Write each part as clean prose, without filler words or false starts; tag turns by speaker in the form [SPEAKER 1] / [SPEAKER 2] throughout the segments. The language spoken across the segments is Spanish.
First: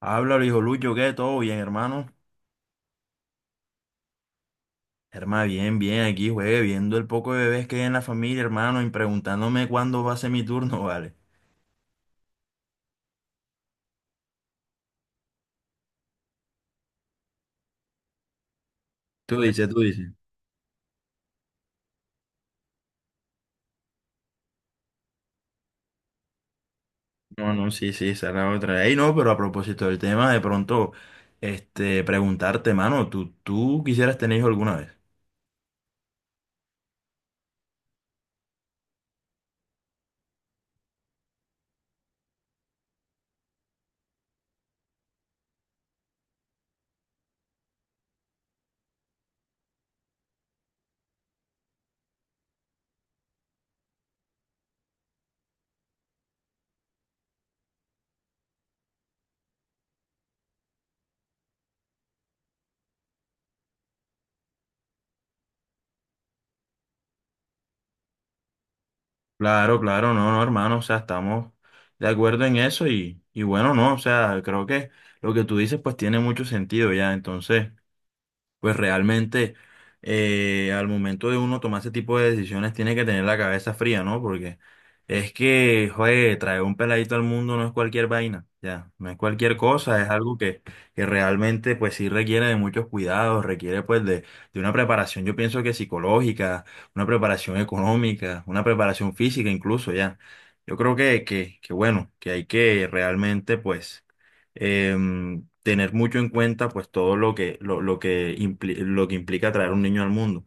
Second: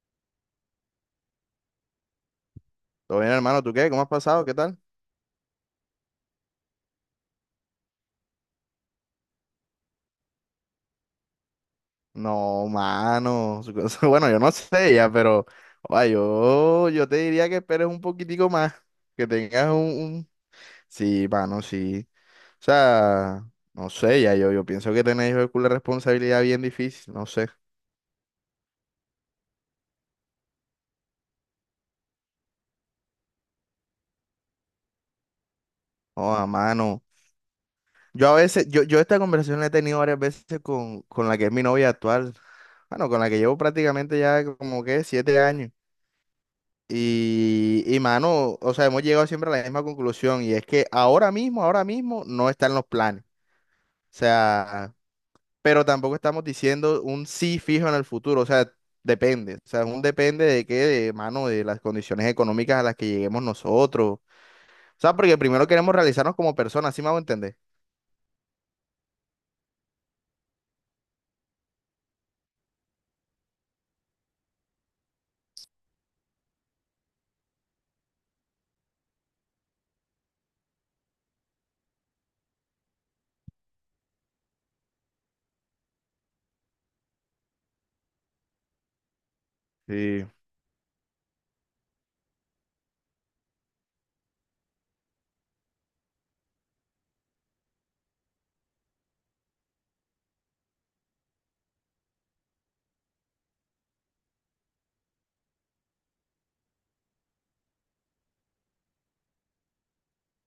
[SPEAKER 1] Háblalo, hijo Lucho, ¿qué? ¿Todo bien, hermano?
[SPEAKER 2] Todo bien, hermano, ¿tú qué? ¿Cómo has pasado? ¿Qué tal?
[SPEAKER 1] Hermano, bien, bien, aquí, juegue, viendo el poco de bebés que hay en la familia, hermano, y preguntándome cuándo va a ser mi turno, ¿vale?
[SPEAKER 2] No, mano. Su Bueno, yo no sé ya, pero oa, yo te diría que esperes un poquitico más. Que
[SPEAKER 1] Tú
[SPEAKER 2] tengas
[SPEAKER 1] dices, tú dices.
[SPEAKER 2] un- Sí, mano, sí. O sea, no sé, ya yo pienso que tenéis una responsabilidad bien difícil, no sé.
[SPEAKER 1] No, no, sí, sí, esa es la otra. Ey, no, pero a propósito del tema, de pronto, preguntarte, hermano, ¿tú quisieras tener hijos alguna vez?
[SPEAKER 2] Oh, mano. Yo a veces, yo esta conversación la he tenido varias veces con la que es mi novia actual. Bueno, con la que llevo prácticamente ya como que 7 años. Y mano, o sea, hemos llegado siempre a la misma conclusión y es que ahora mismo no están los planes. O sea, pero tampoco estamos diciendo un sí fijo en el futuro. O sea, depende. O sea, es un depende de qué, de, mano, de las condiciones económicas a las que lleguemos nosotros. O sea, porque primero queremos realizarnos como personas, ¿sí me hago entender?
[SPEAKER 1] Claro, claro, no, no, hermano, o sea, estamos de acuerdo en eso y bueno, no, o sea, creo que lo que tú dices, pues, tiene mucho sentido ya, entonces... Pues realmente al momento de uno tomar ese tipo de decisiones tiene que tener la cabeza fría, ¿no? Porque es que, joder, traer un peladito al mundo no es cualquier vaina, ya, no es cualquier cosa, es
[SPEAKER 2] Sí.
[SPEAKER 1] algo que realmente pues sí requiere de muchos cuidados, requiere pues de una preparación, yo pienso que psicológica, una preparación económica, una preparación física incluso, ya. Yo creo que bueno, que hay que realmente pues tener mucho en cuenta pues todo lo que lo que implica traer un niño al mundo.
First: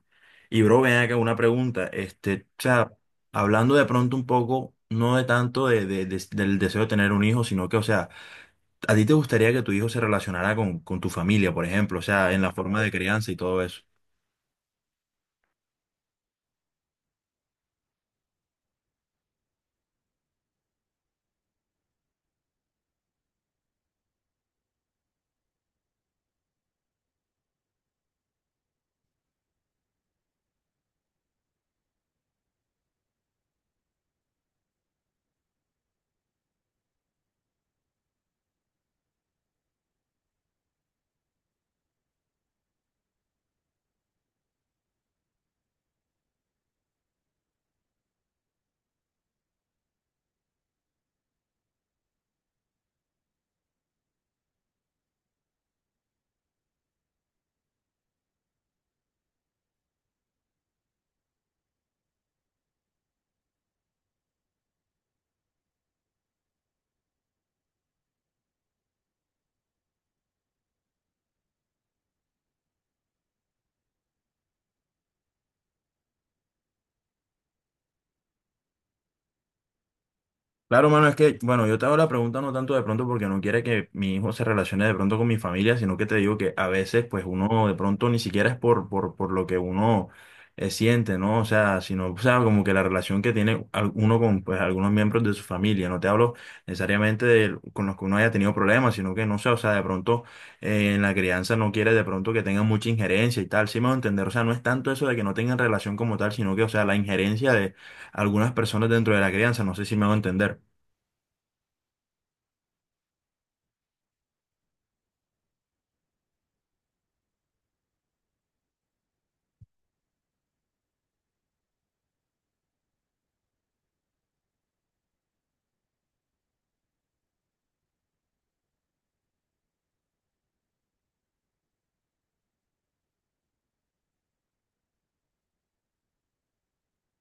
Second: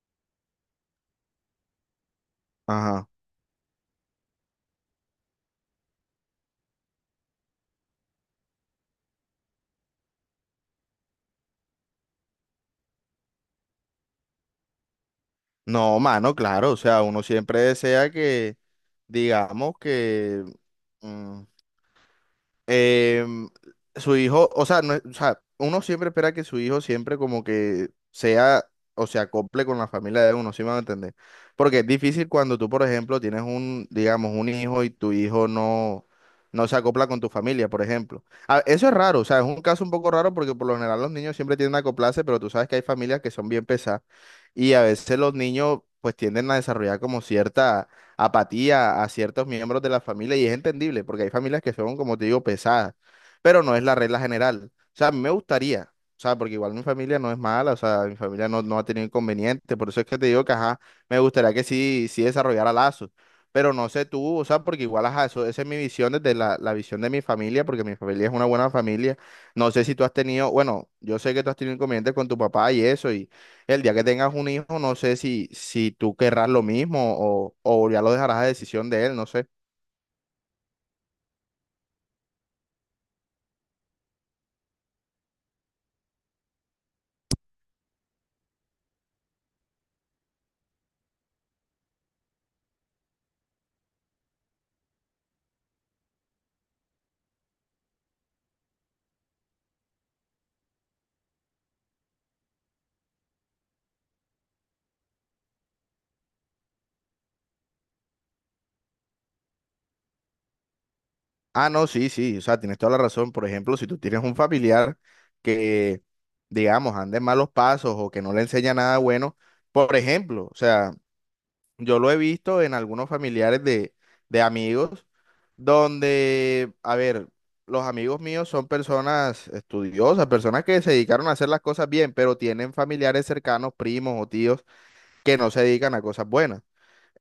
[SPEAKER 1] Y bro, ven acá una pregunta, o sea,
[SPEAKER 2] Ajá.
[SPEAKER 1] hablando de pronto un poco, no de tanto de del deseo de tener un hijo, sino que, o sea, ¿a ti te gustaría que tu hijo se relacionara con tu familia, por ejemplo? O sea, en la forma de crianza y todo eso.
[SPEAKER 2] No, mano, claro. O sea, uno siempre desea que, digamos que... mm, em, su hijo, o sea, no es- o sea, uno siempre espera que su hijo siempre como que sea o se acople con la familia de uno, ¿sí me van a entender? Porque es difícil cuando tú, por ejemplo, tienes un, digamos, un hijo y tu hijo no se acopla con tu familia, por ejemplo. Eso es raro, o sea, es un caso un poco raro porque por lo general los niños siempre tienden a acoplarse, pero tú sabes que hay familias que son bien pesadas y a veces los niños pues tienden a desarrollar como cierta apatía a ciertos miembros de la familia y es entendible, porque hay familias que son, como te digo, pesadas, pero no es la regla general. O sea, a mí me gustaría, o sea, porque igual mi familia no es mala, o sea, mi familia no ha tenido inconvenientes, por eso es que te digo que, ajá, me gustaría que sí, sí desarrollara lazos. Pero no sé tú, o sea, porque igual, ajá, eso, esa es mi visión desde la visión de mi familia, porque mi familia es una buena familia. No sé si tú has tenido, bueno, yo sé que tú has tenido inconvenientes con tu papá y eso, y el día que tengas un hijo, no sé si tú querrás lo mismo o ya lo dejarás a decisión de él, no sé.
[SPEAKER 1] Claro, mano, es que, bueno, yo te hago la pregunta no tanto de pronto porque no quiere que mi hijo se relacione de pronto con mi familia, sino que te digo que a veces, pues uno de pronto ni siquiera es por lo que uno siente, ¿no? O sea, sino, o sea, como que la relación que tiene uno con, pues, algunos miembros de su familia. No te hablo necesariamente de con los que uno haya tenido problemas, sino que, no sé, o sea, de pronto en la crianza no quiere de pronto que tengan mucha injerencia y tal. Sí me va a entender, o sea, no es tanto eso de que no tengan relación como tal, sino que, o sea, la injerencia de algunas personas dentro de la crianza, no sé si me va a entender.
[SPEAKER 2] Ah, no, sí, sí, o sea, tienes toda la razón. Por ejemplo, si tú tienes un familiar que, digamos, ande en malos pasos o que no le enseña nada bueno, por ejemplo, o sea, yo lo he visto en algunos familiares de amigos donde, a ver, los amigos míos son personas estudiosas, personas que se dedicaron a hacer las cosas bien, pero tienen familiares cercanos, primos o tíos que no se dedican a cosas buenas.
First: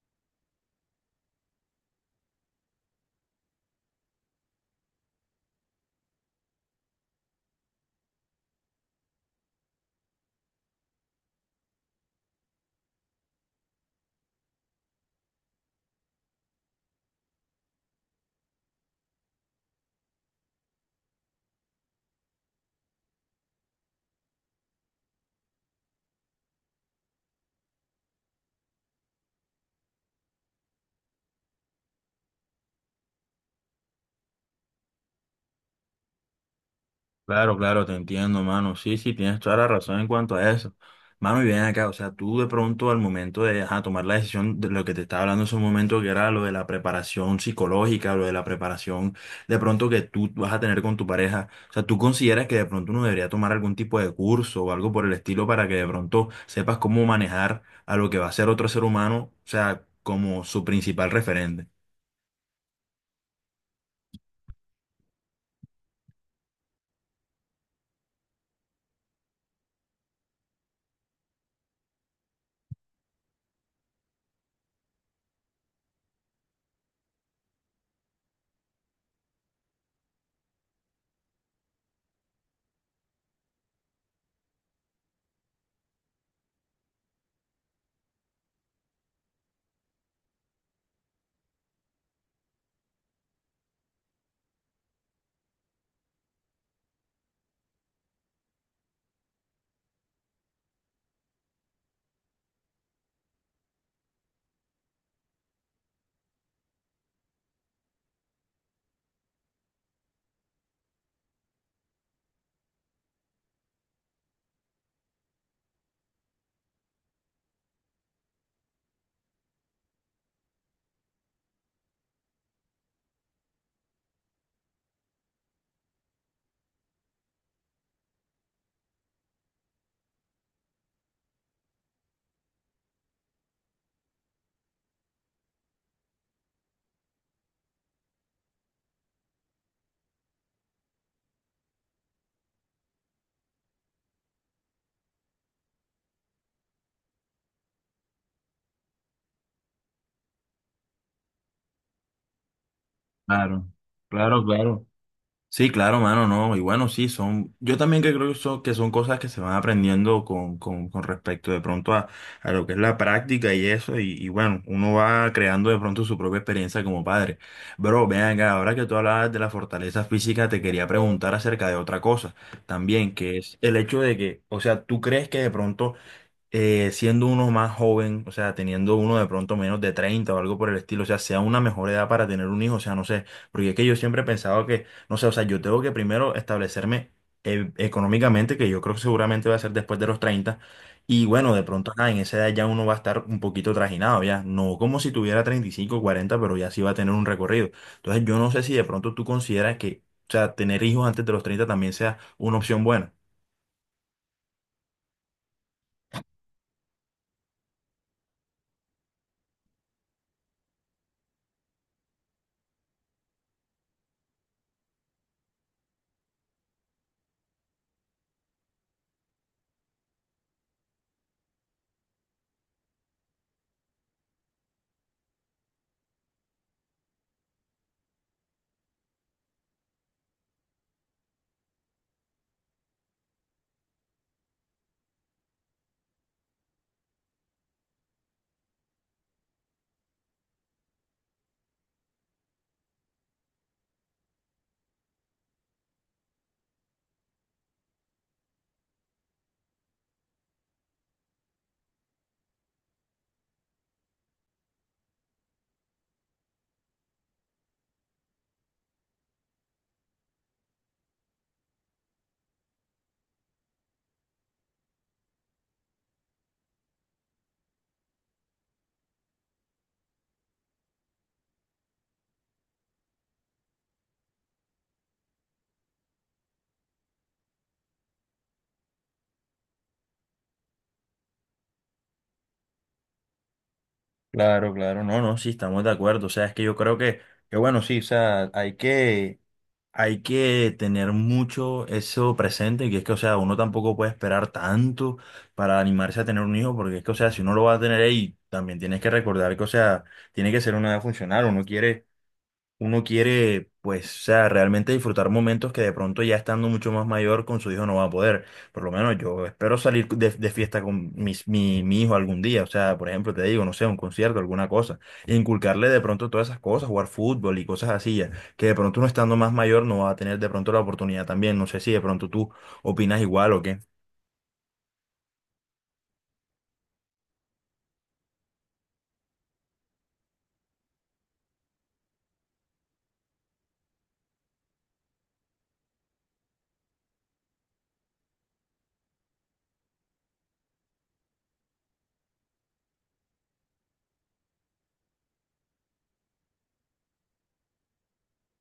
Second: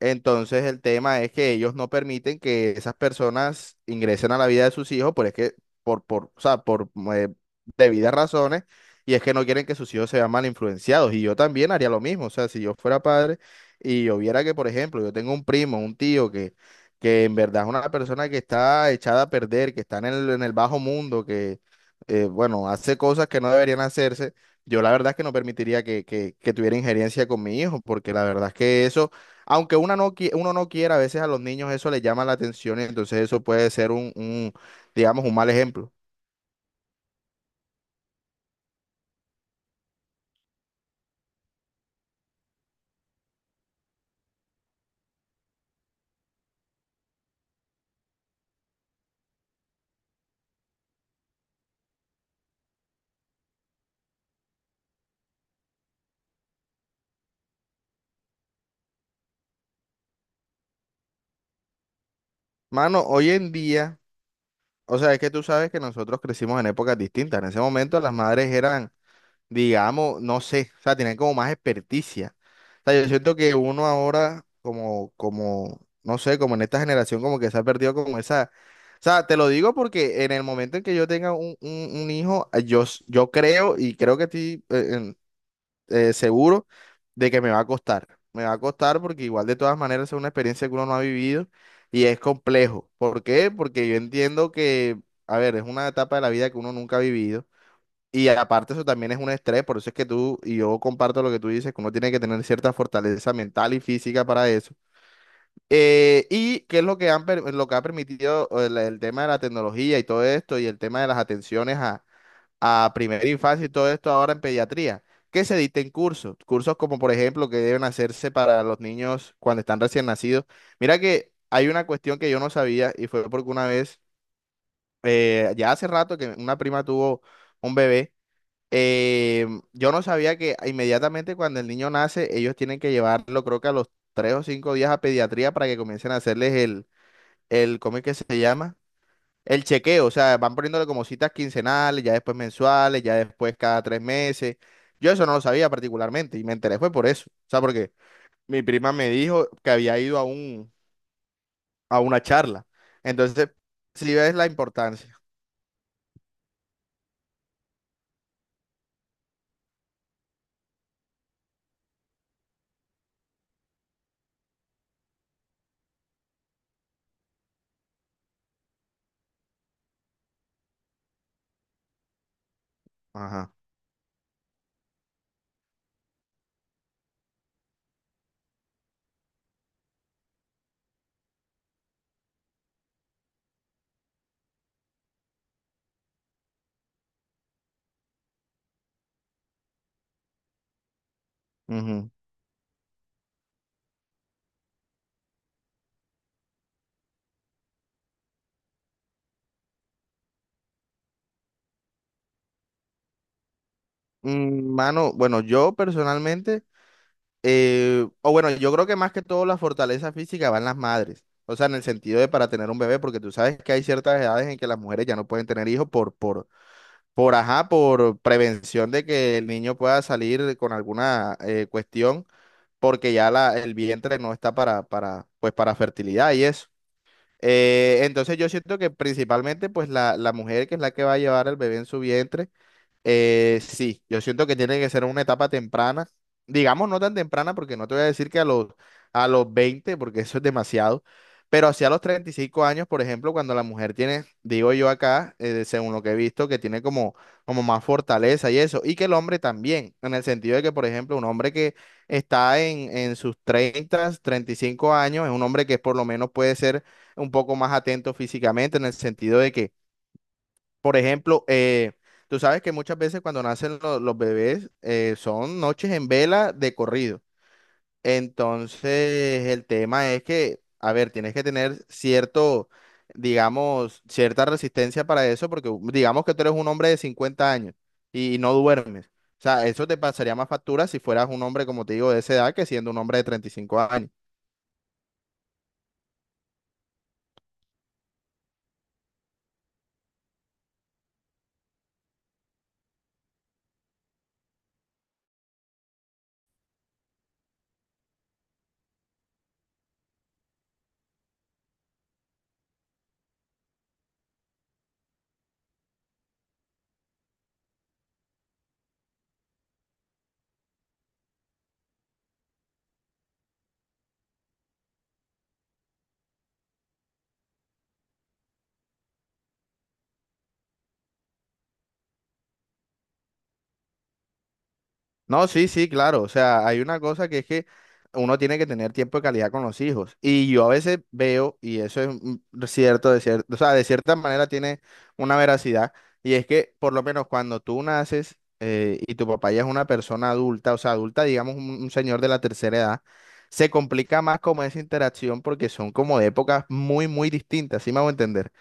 [SPEAKER 2] Entonces el tema es que ellos no permiten que esas personas ingresen a la vida de sus hijos, por es que por o sea, por eh, debidas razones y es que no quieren que sus hijos se vean mal influenciados y yo también haría lo mismo, o sea, si yo fuera padre y yo viera que por ejemplo, yo tengo un primo, un tío que en verdad es una persona que está echada a perder, que está en el bajo mundo, que bueno, hace cosas que no deberían hacerse, yo la verdad es que no permitiría que tuviera injerencia con mi hijo, porque la verdad es que eso aunque una no, qui- uno no quiera, a veces a los niños eso les llama la atención y entonces eso puede ser un, digamos, un mal ejemplo.
[SPEAKER 1] Claro, claro, te entiendo, mano. Sí, sí, tienes toda la razón en cuanto a eso. Mano, y bien acá, o sea, tú de pronto al momento de ajá, tomar la decisión de lo que te estaba hablando en ese momento, que era lo de la preparación psicológica, lo de la preparación de pronto que tú vas a tener con tu pareja, o sea, ¿tú consideras que de pronto uno debería tomar algún tipo de curso o algo por el estilo para que de pronto sepas cómo manejar a lo que va a ser otro ser humano, o sea, como su principal referente?
[SPEAKER 2] Mano, hoy en día, o sea, es que tú sabes que nosotros crecimos en épocas distintas. En ese momento las madres eran, digamos, no sé, o sea, tenían como más experticia. O sea, yo siento que uno ahora, no sé, como en esta generación, como que se ha perdido como esa... O sea, te lo digo porque en el momento en que yo tenga un, un hijo, yo creo y creo que estoy seguro de que me va a costar. Me va a costar porque igual de todas maneras es una experiencia que uno no ha vivido y es complejo. ¿Por qué? Porque yo entiendo que, a ver, es una etapa de la vida que uno nunca ha vivido. Y aparte eso también es un estrés, por eso es que tú y yo comparto lo que tú dices, que uno tiene que tener cierta fortaleza mental y física para eso. Y qué es lo que lo que ha permitido el tema de la tecnología y todo esto y el tema de las atenciones a primera infancia y todo esto ahora en pediatría, que se dicten cursos, cursos como por ejemplo que deben hacerse para los niños cuando están recién nacidos. Mira que hay una cuestión que yo no sabía y fue porque una vez, ya hace rato que una prima tuvo un bebé, eh, yo no sabía que inmediatamente cuando el niño nace, ellos tienen que llevarlo creo que a los 3 o 5 días a pediatría para que comiencen a hacerles el, ¿cómo es que se llama? El chequeo, o sea, van poniéndole como citas quincenales, ya después mensuales, ya después cada 3 meses. Yo eso no lo sabía particularmente y me enteré fue por eso. O sea, porque mi prima me dijo que había ido a a una charla. Entonces,
[SPEAKER 1] Claro,
[SPEAKER 2] si ves
[SPEAKER 1] claro,
[SPEAKER 2] la
[SPEAKER 1] claro.
[SPEAKER 2] importancia.
[SPEAKER 1] Sí, claro, mano, no. Y bueno, sí, son, yo también que creo que son cosas que se van aprendiendo con respecto de pronto a lo que es la práctica y eso, y bueno, uno va creando de pronto su propia experiencia como padre. Bro, ven acá, ahora que tú hablabas de la fortaleza física, te quería preguntar acerca de otra cosa también, que
[SPEAKER 2] Ajá.
[SPEAKER 1] es el hecho de que, o sea, ¿tú crees que de pronto siendo uno más joven, o sea, teniendo uno de pronto menos de 30 o algo por el estilo, o sea, sea una mejor edad para tener un hijo, o sea, no sé, porque es que yo siempre he pensado que, no sé, o sea, yo tengo que primero establecerme económicamente, que yo creo que seguramente va a ser después de los 30 y bueno, de pronto,
[SPEAKER 2] Ujú.
[SPEAKER 1] en esa edad ya uno va a estar un poquito trajinado, ya, no como si tuviera 35 40 pero ya sí va a tener un recorrido. Entonces, yo no sé si de pronto tú consideras que, o sea, tener hijos antes de los 30 también sea una opción buena.
[SPEAKER 2] Mano, bueno, yo personalmente, o bueno, yo creo que más que todo la fortaleza física va en las madres. O sea, en el sentido de para tener un bebé, porque tú sabes que hay ciertas edades en que las mujeres ya no pueden tener hijos por ajá, por prevención de que el niño pueda salir con alguna cuestión, porque ya el vientre no está pues, para fertilidad y eso. Entonces yo siento que principalmente pues la mujer que es la que va a llevar el bebé en su vientre, sí, yo siento que tiene que ser una etapa temprana, digamos no tan temprana porque no te voy a decir que a los 20, porque eso es demasiado, pero hacia los 35 años, por ejemplo, cuando la mujer tiene, digo yo acá, según lo que he visto, que tiene como, como más fortaleza y eso, y que el hombre también, en el sentido de que, por ejemplo, un hombre que está en sus 30 35 años, es un hombre que por lo menos puede ser un poco más atento físicamente, en el sentido de que por ejemplo, tú sabes que muchas veces cuando nacen los bebés son noches en vela de corrido. Entonces, el tema es que, a ver, tienes que tener cierto, digamos, cierta resistencia para eso, porque digamos que tú eres un hombre de 50 años y no duermes. O sea, eso te pasaría más factura si fueras un hombre, como te digo, de esa edad que siendo un hombre de 35 años.
[SPEAKER 1] Claro, claro, no, no, sí, estamos de acuerdo. O sea, es que yo creo que bueno, sí, o sea, hay que tener mucho eso presente, que es que, o sea, uno tampoco puede esperar tanto para animarse a tener un hijo, porque es que, o sea, si uno lo va a tener ahí, también tienes que recordar que, o sea, tiene que ser una edad funcional, uno quiere, pues, o sea, realmente disfrutar momentos que de pronto ya estando mucho más mayor con su hijo no va a poder. Por lo menos yo espero salir de fiesta con mi hijo algún día. O sea, por ejemplo, te digo, no sé, un concierto, alguna cosa. E inculcarle de pronto todas esas cosas, jugar fútbol y cosas así ya. Que de pronto uno estando más mayor no va a tener de pronto la oportunidad también. No sé si de pronto tú opinas igual o qué.
[SPEAKER 2] No, sí, sí, claro. O sea, hay una cosa que es que uno tiene que tener tiempo de calidad con los hijos. Y yo a veces veo, y eso es cierto, o sea, de cierta manera tiene una veracidad, y es que por lo menos cuando tú naces y tu papá ya es una persona adulta, o sea, adulta, digamos, un señor de la tercera edad, se complica más como esa interacción porque son como de épocas muy, muy distintas, ¿sí me hago entender?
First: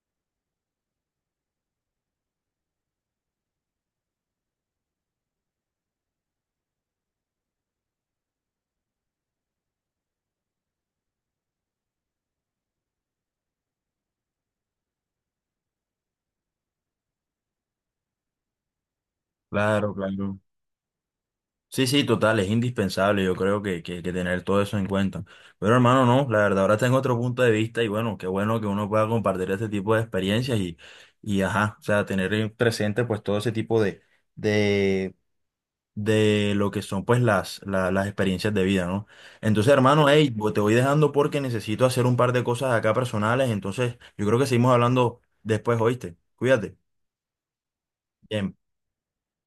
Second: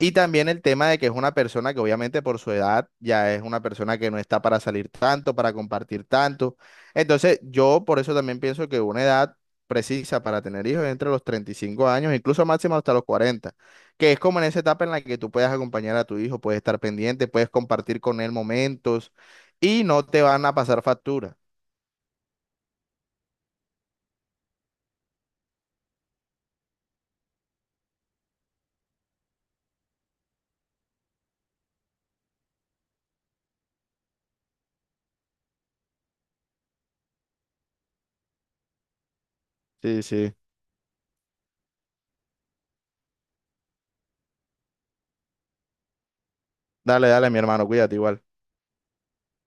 [SPEAKER 2] Y también el tema de que es una persona que obviamente por su edad ya es una persona que no está para salir tanto, para compartir tanto. Entonces yo por eso también pienso que una edad precisa para tener hijos es entre los 35 años, incluso máximo hasta los 40 que es como en esa etapa en la que tú puedes acompañar a tu hijo, puedes estar pendiente, puedes compartir con él momentos y
[SPEAKER 1] Claro,
[SPEAKER 2] no te
[SPEAKER 1] claro.
[SPEAKER 2] van a pasar factura.
[SPEAKER 1] Sí, sí, total, es indispensable, yo creo que tener todo eso en cuenta. Pero hermano, no, la verdad, ahora tengo otro punto de vista y bueno, qué bueno que uno pueda compartir este tipo de experiencias y ajá, o sea, tener en presente pues todo ese tipo de, de lo que son pues las, las experiencias de vida, ¿no? Entonces,
[SPEAKER 2] Sí,
[SPEAKER 1] hermano, hey,
[SPEAKER 2] sí.
[SPEAKER 1] te voy dejando porque necesito hacer un par de cosas acá personales, entonces yo creo que seguimos hablando después, ¿oíste? Cuídate.
[SPEAKER 2] Dale, dale, mi hermano, cuídate igual.
[SPEAKER 1] Bien.